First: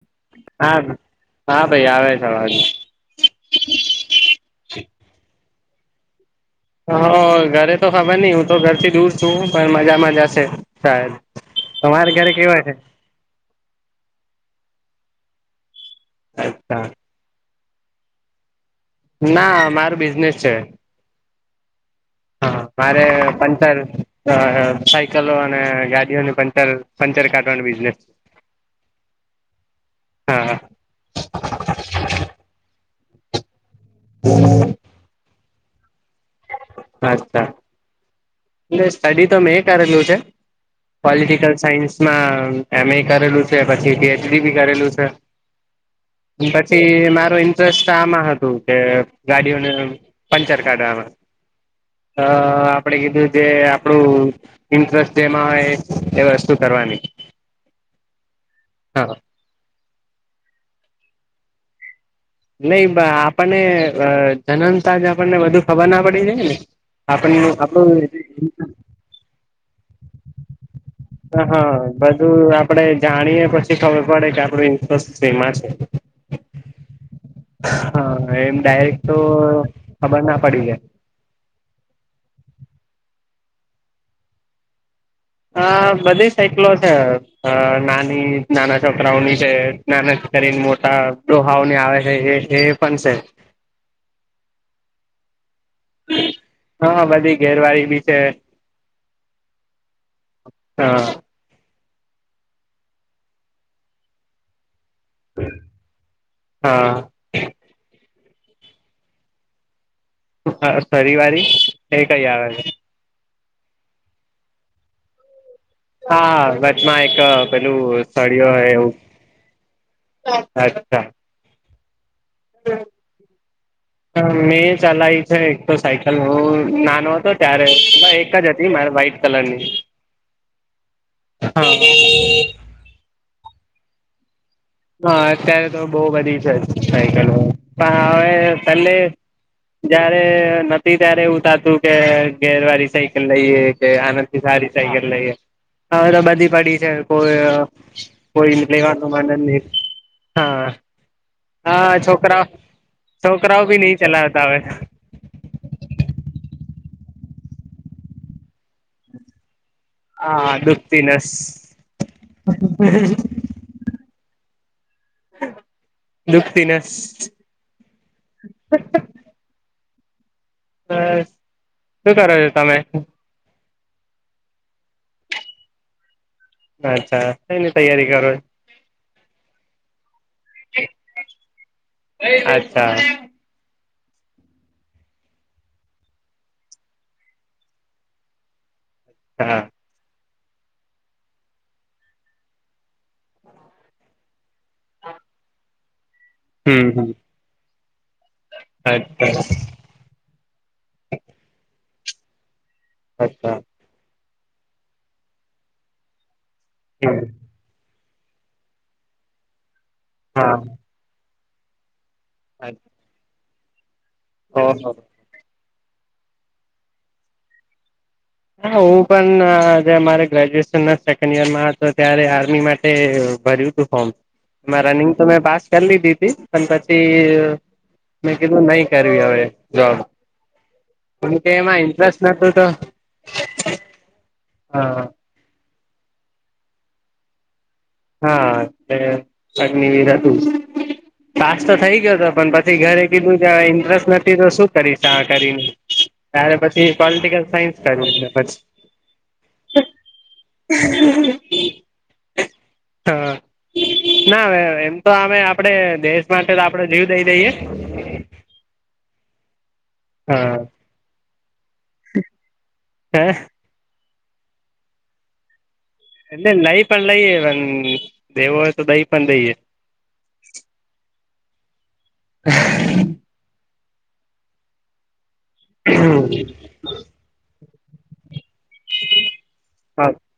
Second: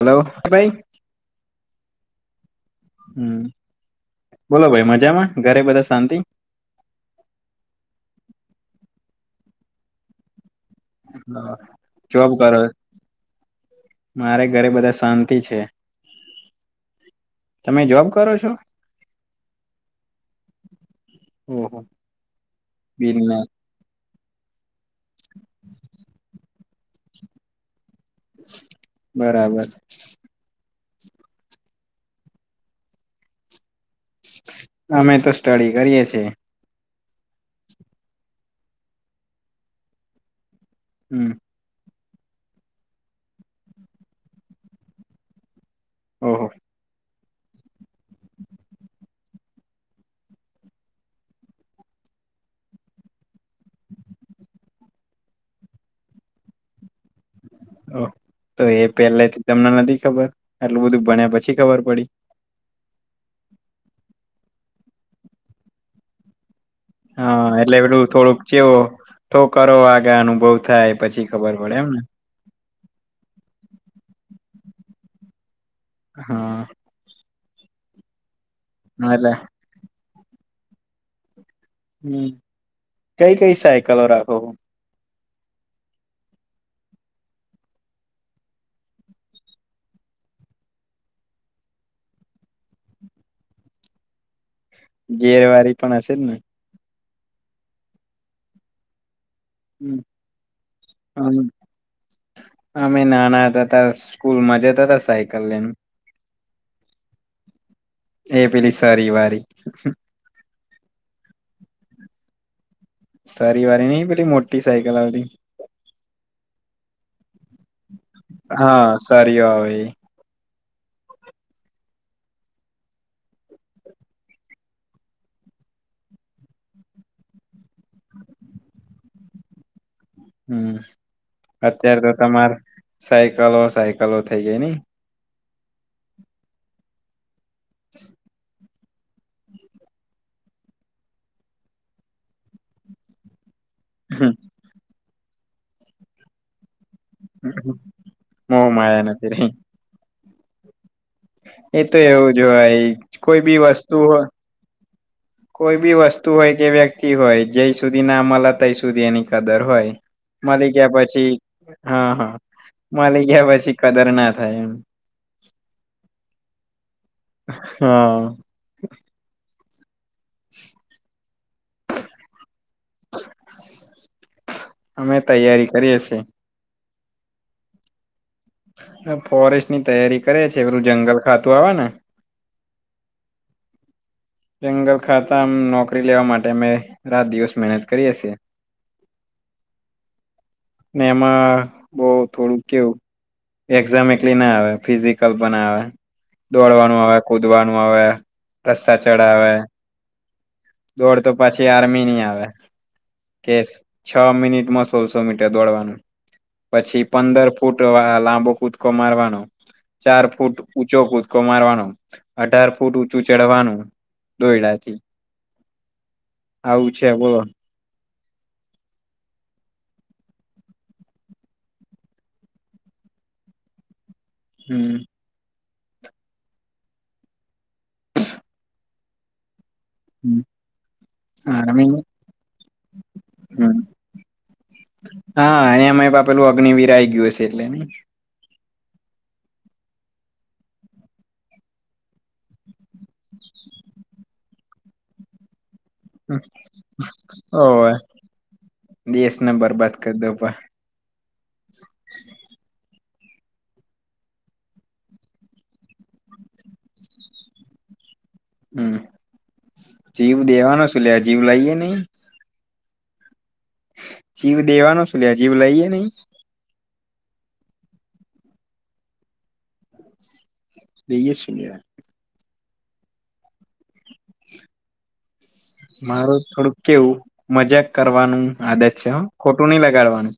Hello ભાઈ હા હા ભાઈ આવે છે અવાજ હમ બોલો ભાઈ મજામાં ઘરે બધા શાંતિ હા ઘરે તો ખબર ની હું તો ઘર થી દૂર છું પણ મજામાંજ હશે સારુ તમારે ઘરે જોબ કરો કેવા છે મારે ઘેરે બધા શાંતિ છે અચ્છા તમે જોબ કરો છો ના મારું બિઝનેસ છે [inaudible] મારે બિલના પંટર અ સાયકલો અને યાડીઓની પંટર પંચર કાઢવાનું બિઝનેસ બરાબર હા હા અમે તો સ્ટડી કરીએ છીએ અચ્છા એલે સ્ટડી તો મેં કરેલું છે હમ પોલટિકલ સાયન્સમાં એમ એ કરેલું છે પછી પીએચડી બી કરેલું છે ઓહો પછી મારો ઇ [unintelligible] આમાં હતું કે ગાડીઓને પંચર કાઢવાવામાં અ આપડે કીધું જે આપળુ ઇન્ટરેસ્ટ જેમાં આવેય એ વસ્તુ કરવાની ઓ એ હા પહેલાથી તમને નથી ખબર આટલું બધું ભણ્યા પછી ખબર પડી નઈ આપણને જનનતાજ આપણને બધુ ખબર ના પડી જાય ને આપણને હા એટલે પેલું થોડુંક આપણું ચેવો થો કરવા જાય અનુભવ થાય પછી હ હ ખબર પડે એમ ને [unintelligible] આપડે જાણીએ પછી ખબર પડે કે આપણું ઇન્ટ્રસ્ટ સેમાં છે હ હ એમ ડાયરેક્ટ તો એટલે ખબર ના પડી જાય હ કઈ કઈ સાયકલો રાખો શો હ બધી સાઈકલો છે અ નાની નાના છોકરાઓની છે નાના છોકરીયોની મોટા ડોહાઓને આવે છે એ છે પણ સે ગેરવારી પણ હશે જ ને હા હા બધી ગેરવાળી બી છે [unintelligible] હા અમે નાના હતા તા સ્કૂલ માં જાતા તા સાયકલ લયન હા એ પીલી સારી વારી સરી વારી એ કઈ આવે છે સરી વાળી નય પેલી મોટી સાયકલ આવતી હા વચમાં એક પેલું સળિઓ એવું હા સરીઓ આવે એ [unintelligible] મેં ચલાયી છે એક તો સાયકલ હુ નાનો હતો ત્યારે એક જ હતી મારે વ્હાઈટ કલર ની હુ અત્ય્યારે તો તમાર સાયકલો સાયકલો થઇ જાય નય હા અત્યારે તો બહ બધી છે સાયકલો પણ હવે પલ્લે જયારે નતી ત્યારે એવું થાતું કે ગેરવાળી સાયકલ લઈએ કે આના થી સારી સાયકલ લઈએ હવે તો બધી પડી કોઈ કોઈ મોહ [unintelligible] માયા લેવાનુ મન નથી જ રહી નય હા અ એ તો એવું જ છોકરાઓ હોય કોઈ બી છોકરાઓ ભી નહી વસ્તુ હોય ચલાવતા હવે કોઈ બી વસ્તુ હોય કે વ્યક્તિ હોય જય સુધી ના મલે તય સુધી એની કદર હોય હા મલી ગ્યા દુખતી નસ પછી હ હ મલી ગ્યા પછી કદર ના થાય એમ દુઃખી ના. હા [unintelligible] હ, શું કરો છો તમે? અમે તૈયારી કરીએ છીએ. અચ્છા, શેની તૈયારી કરો? ફોરેસ્ટ ની તૈયારી કરે છે, ઓલું જંગલ ખાતું આવે ને. અચ્છા. જંગલ ખાતામ નોકરી લેવા માટે, અમે રાત-દિવસ મહેનત કરીએ છે. હા. ને એમાં બઉ થોડુંક કેવું એક્ઝામ એકલી ના આવે, ફિઝિકલ પણ આવે, હમ દોડવાનું હમ આવે, કુદવાનું આવે. રસ્તા અચ્છા ચડાવે. દોડ તો પછી આર્મીની આવે કે. અચ્છા છ મિનિટમાં સોળસો મીટર દોડવાનું, પછી હમ પંદર ફૂટ લાંબો કુદકો મારવાનો, ચાર હા ફૂટ ઊંચો કુદકો મારવાનો. અઢાર ફૂટ ઊંચું ચડવાનું દોયડા ઓહો થી. આવું છે, બોલો. હા, હું પણ મારે ગ્રેજ્યુએશન ના સેકન્ડ ઈયર માં હતો, ત્યારે આર્મી માટે. ભર્યું, ટુ ફોમ હમ રનિંગ. તો મેં પાસ કરી લીધી હતી, પણ પછી મેં કીધૂ નહી કરે હવે જોબ. પણ કે, એમાં ઇન્ટરેસ્ટ નતું તો. હમ્મ, હા હા, અને એમાંપેલું અગ્નવીર આવી ગયું હશે એટલે. હા, એ અગ્નવીર હતું. પાસ તો થઈ ગયો હતો, પણ પછી ઘરે કીધું ઇન્ટરેસ્ટ નથી તો શું કરીશ, આ કરીને. ત્યારે પછી પોલિટિકલ સાયન્સ હોવે કરું, પછી [unintelligible] દેશને બરબાદ કરી દો પા હા, ના હવે એમ તો અમે આપડે દેશ માટે તો આપડે જીવ દઈ દઈએ. હમ, જીવ હા દેવાનો શું લે, જીવ લઈએ નઈ. હે. જીવ દેવાનો શે લ્યા જીવ લઈએે નહી. એટલે લઈ પણ લઈએ, પણ દેવો હોય તો, દઈ પણ દઈએ. દઈએ. [unintelligible] મારું થોડુંક કેવું, મજાક કરવાનું. આદત છે હ, ખોટું નહીં લગાડવાનું.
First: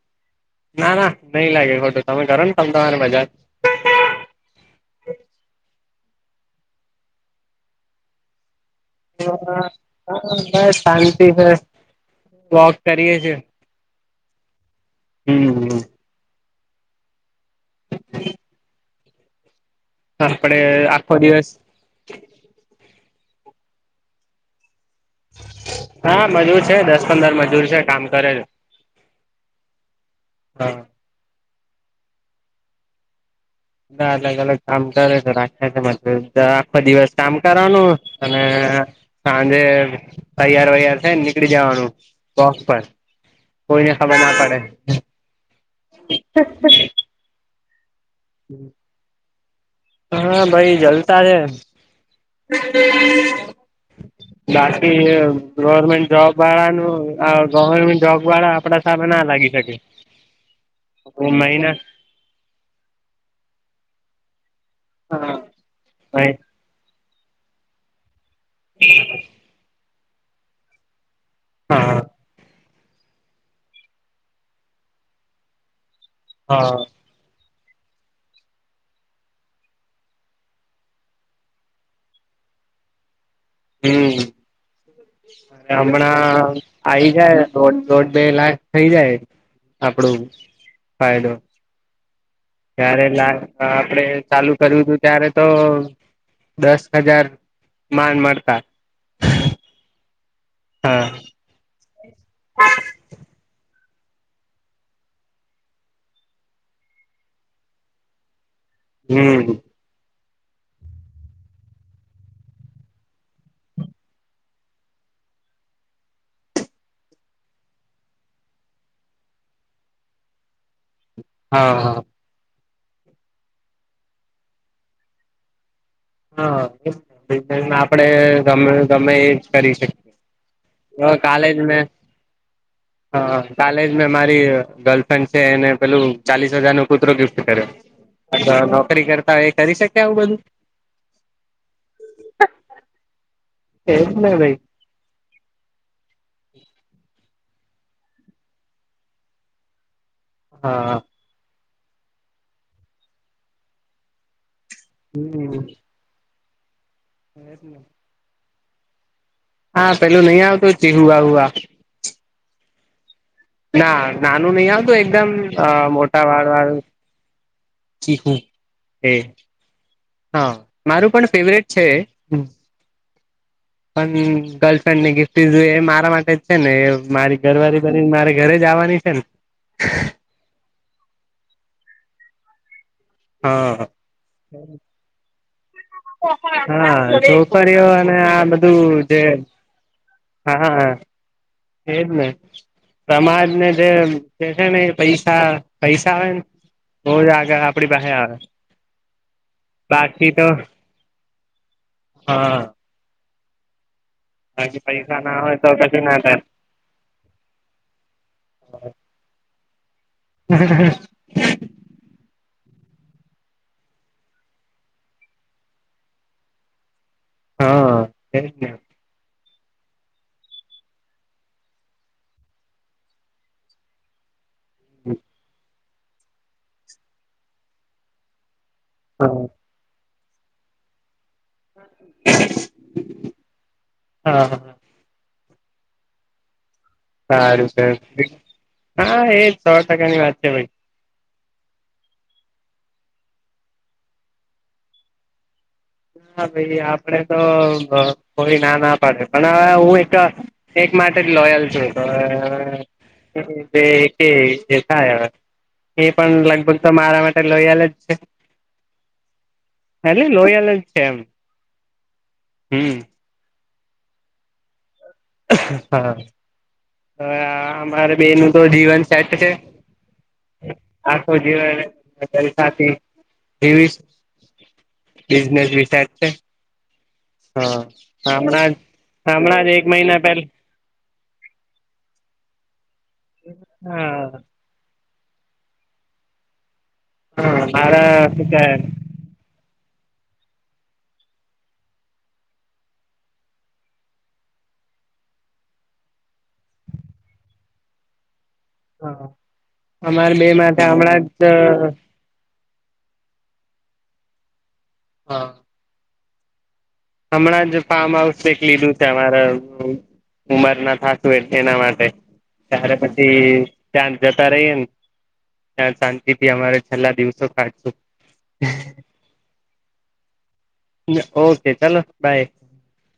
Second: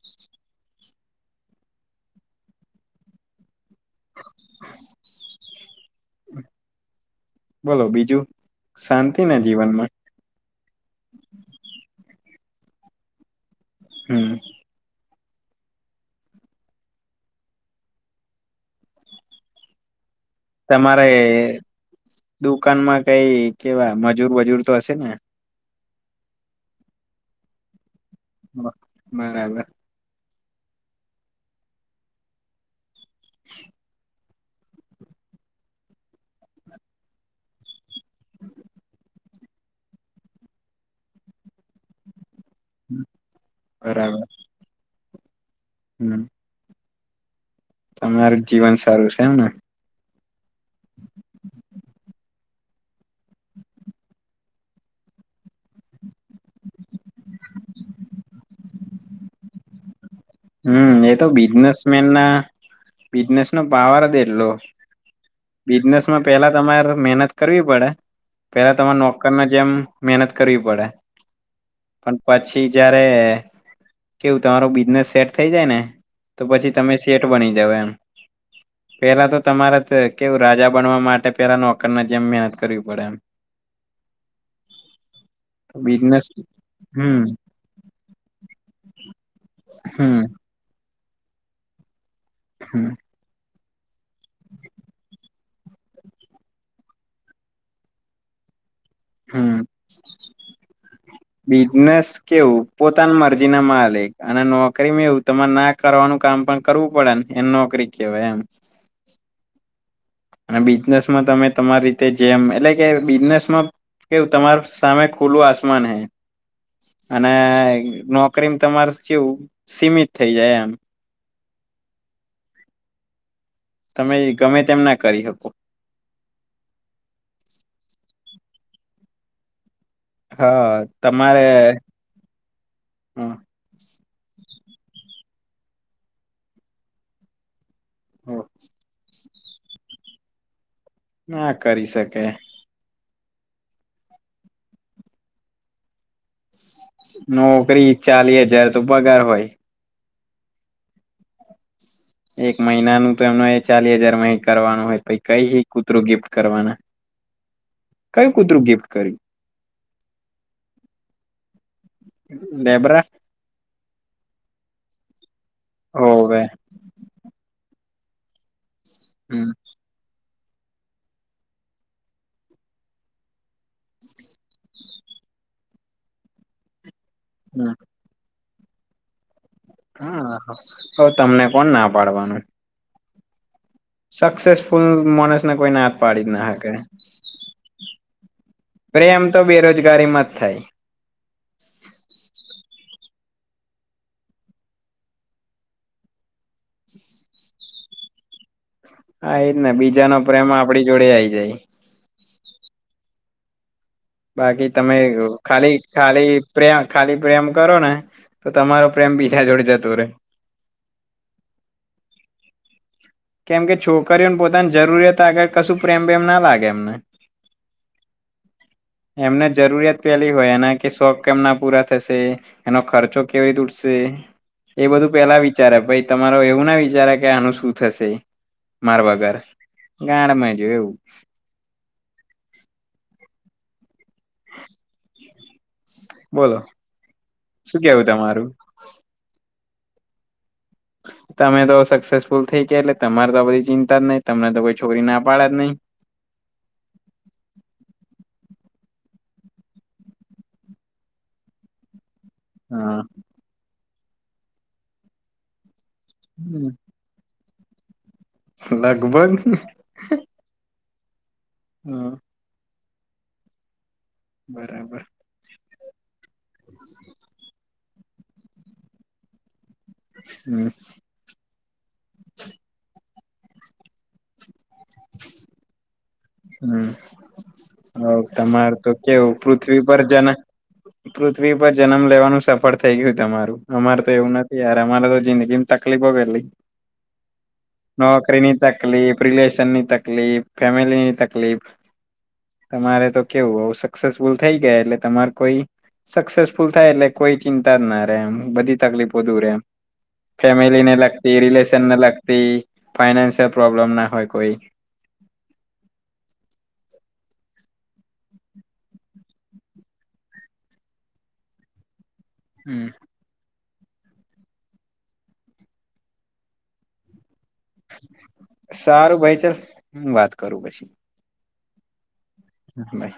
ના, ના, નહીં લાગે ખોટું, તમે કરો ને, તમ તમારે મજાક. [unintelligible] બોલો બીજું. શાંતિ ને જીવનમાં બસ શાંતિ હે, વોક કરીયે છે. હમ્મ. હમ્મ. [unintelligible] આપડે તમારે આખો દિવસ દુકાનમાં કઈ કેવા મજૂર વજૂર તો હશે ને. હા, મજૂર છે, દસ પંદર મજૂર છે, કામ કરે છે બરાબર. હા, [inaudible] ના અલગ અલગ કામ કરે છે રાખે છે મતલબ આખો દિવસ કામ કરવાનું અને, સાંજે તૈયાર વૈયાર થઈ ને નીકળી જવાનું. વોક પર કોઈને ખબર બરાબર ના પડે, હમ તમારું જીવન સારું છે એમને. હા ભાઈ જલસા છે. બાકી ગવર્મેન્ટ જોબ વાળા નુ આ ગવર્મેન્ટ જોબ વાળા આપડા સામે ના લાગી શકે હમ એ તો મહિના બિઝનેસ મેન ના બિઝનેસ નો પાવર જ એટલો હા બિઝનેસમાં પહેલા હા તમારે મહેનત કરવી પડે પહેલા તમારે નોકર ના જેમ મહેનત કરવી પડે પણ પછી પછ જયારે કેવું તમારું બિઝનેસ સેટ થઈ જાય ને તો પછી હા તમે સેઠ બની જાઓ એમ પેહલા તો તમારે કેવું રાજા બનવા માટે પેહલા નોકર ના જેમ મહેનત કરવી પડે એમ હમ કે બિઝનેસ હમણાં આવી હમ જાય દોઢ દોઢ બે લાખ થઇ જાય આપડો હમ ફાયદો હમ જ્યારે લા આપડે ચાલુ કર્યું હતું ત્યારે તો દસ હજાર માંડ મળતા હમ હા બિજનેસ કેવું પોતાની મરજી ના માલિક અને નોકરી મેવું તમારે ના કરવાનું કામ પણ કરવું પડે એને નોકરી કેહવાય એમ હમ અને બિઝનેસમાં તમે તમારી રીતે જેમ એટલે કે બિઝનેસમાં કેવું તમાર સામે ખુલ્લું આસમાન હૈ અને નોકરીમાં તમાર કેવું સીમિત થઈ જાય એમ હા હા. તમે ગમે તેમ ના કરી શકો હા આપડે ગમે ગમે એ જ કરી શકીએ હા હ તમારે કાલેજ મે હ હા કાલેજ મેં મારી ગર્લફ્રેન્ડ છે એને પેલું ચાલીસ હજાર નો કુતરો ગિફ્ટ કર્યો નોકરી કરતા એ કરી શકે આવું બધું ના કરી શકે [inaudible] એ જ ને ભાઈ નોકરી ચાલી હજાર તો પગાર હોય. હા. એક મહિનાનું તો એમનો એ ચાલીસ હજારમાં એકરવાનું હોય પહી કઈ છે કૂતરું ગિફ્ટ કરવાના એજ ને, કયું કૂતરું ગિફ્ટ કર્યું? હા પેલું નહી આવતુ ચિહુ આરૂ આ લેબરા ના નાનું નહી આવતું એકદમ મોટા હોવે વાળ વારુ ચીકુ એ હમ હા મારું પણ ફેવરેટ છે. પણ ગર્લફ્રેન્ડ ની ગિફ્ટી જો એ મારા માટે જ છે ને મારી હમ ઘરવાળી બનીને મારે ઘેરે જ આવાની છે ને. હા તો તમને કોણ ના પાડવાનું. હ સક્સેસફુલ માણસને કોઈ ના શકે હા તો કરઓ અને આ બધ ધુ જે પ્રેમ તો બેરોજગારીમાં જ હા થાય હા એજ ને સમાજ ને જે છે ને એ પૈસા પૈસા આવેને [unintelligible] આગળ આપડી પાસે હા એ જ ને બીજા નો બાકી તો પ્રેમ આપડી જોડે આઈ જાય હા. બાકી તમે પૈસા ના હોય તો ખાલી કશું ના ખાલી થાય પ્રેમ ખાલી પ્રેમ કરો ને તો તમારો પ્રેમ બીજા જોડે જતો રે [inaudible] કેમ કે છોકરીઓને પોતાની જરૂરિયાત આગળ કશું પ્રેમ પ્રેમ ના લાગે એમને હા એજ ને એમને જરૂરિયાત પેલી હોય એના કે શોખ કેમ ના પૂરા થશે. એનો ખર્ચો કેવી રીતે ઉઠશે એ બધું પેલા વિચારે ભાઈ તમારુ એવું ના વિચારે કે આનું શું થશે મારા હા વાગર ગાડમાં જો એવું હા હા બોલો સારું શું છે કેવું તમારું હા એજ સો ટકાની વાત છે ભાઈ તમે તો સક્સેસફુલ થઈ ગયા એટલે તમારે તો બધી ચિંતા જ નહીં તમને તો કોઈ છોકરી ના પાડે જ નહી ના ભાઈ આપડે તો કોઈ ના ના પાડે પણ હવે હું એક એક માટે જ લોયલ છું તો હા જે થાય અવે એ પણ લગભગ ત મારા મા લોયલ જ છે. લગભગ એટલે લોયલ જ છે એમ હા હમ બરાબર હા હવે આ અમારે બેય નું તો જીવન સેટ છે. હમ આખુ જીવન તેની સાથે જીવીસ બિઝનેસ બી સેટ છે હમ હા હમણાં તમારે જ તો કેવું હમણાં જ પૃથ્વી એક પર મહિના જન પહેલા પૃથ્વી પર જન્મ લેવાનું સફળ થઇ ગયું તમારું અમારે તો હા એવું ન થી યાર અમારે તો જિંદગી ની તકલીફો કેટલી હા મારા શું નોકરીની કે તક રિલેશનની તકલીફ, ફેમિલી ની તકલીફ તમારે તો કેવું સક્સેસફુલ થઈ ગયા એટલે તમારે કોઈ સક્સેસફુલ થાય એટલે કોઈ ચિંતા જ ના રે એમ બધી તકલીફો દૂર એમ અમારે બે માટે ફેમિલીને હમણાં લગતી, જ રિલેશનને લગ તી ફાઈનાન્શિયલ પ્રોબ્લેમ ના હોય કોઈ હા. હમણાં જ ફાર્મ હાઉસ લીધું છે અમારે. ઉમર ના થાતું, એ એના માટે, ત્યારે પછી ત્યાં જતા રહીએ ને, ત્યાં શાંતિ થી અમારે છેલ્લા દિવસો. કાઢશું સારું ભાઈ, ચાલ હુ વાત કરું પછી. ઓકે, ચલો બાય. બાય.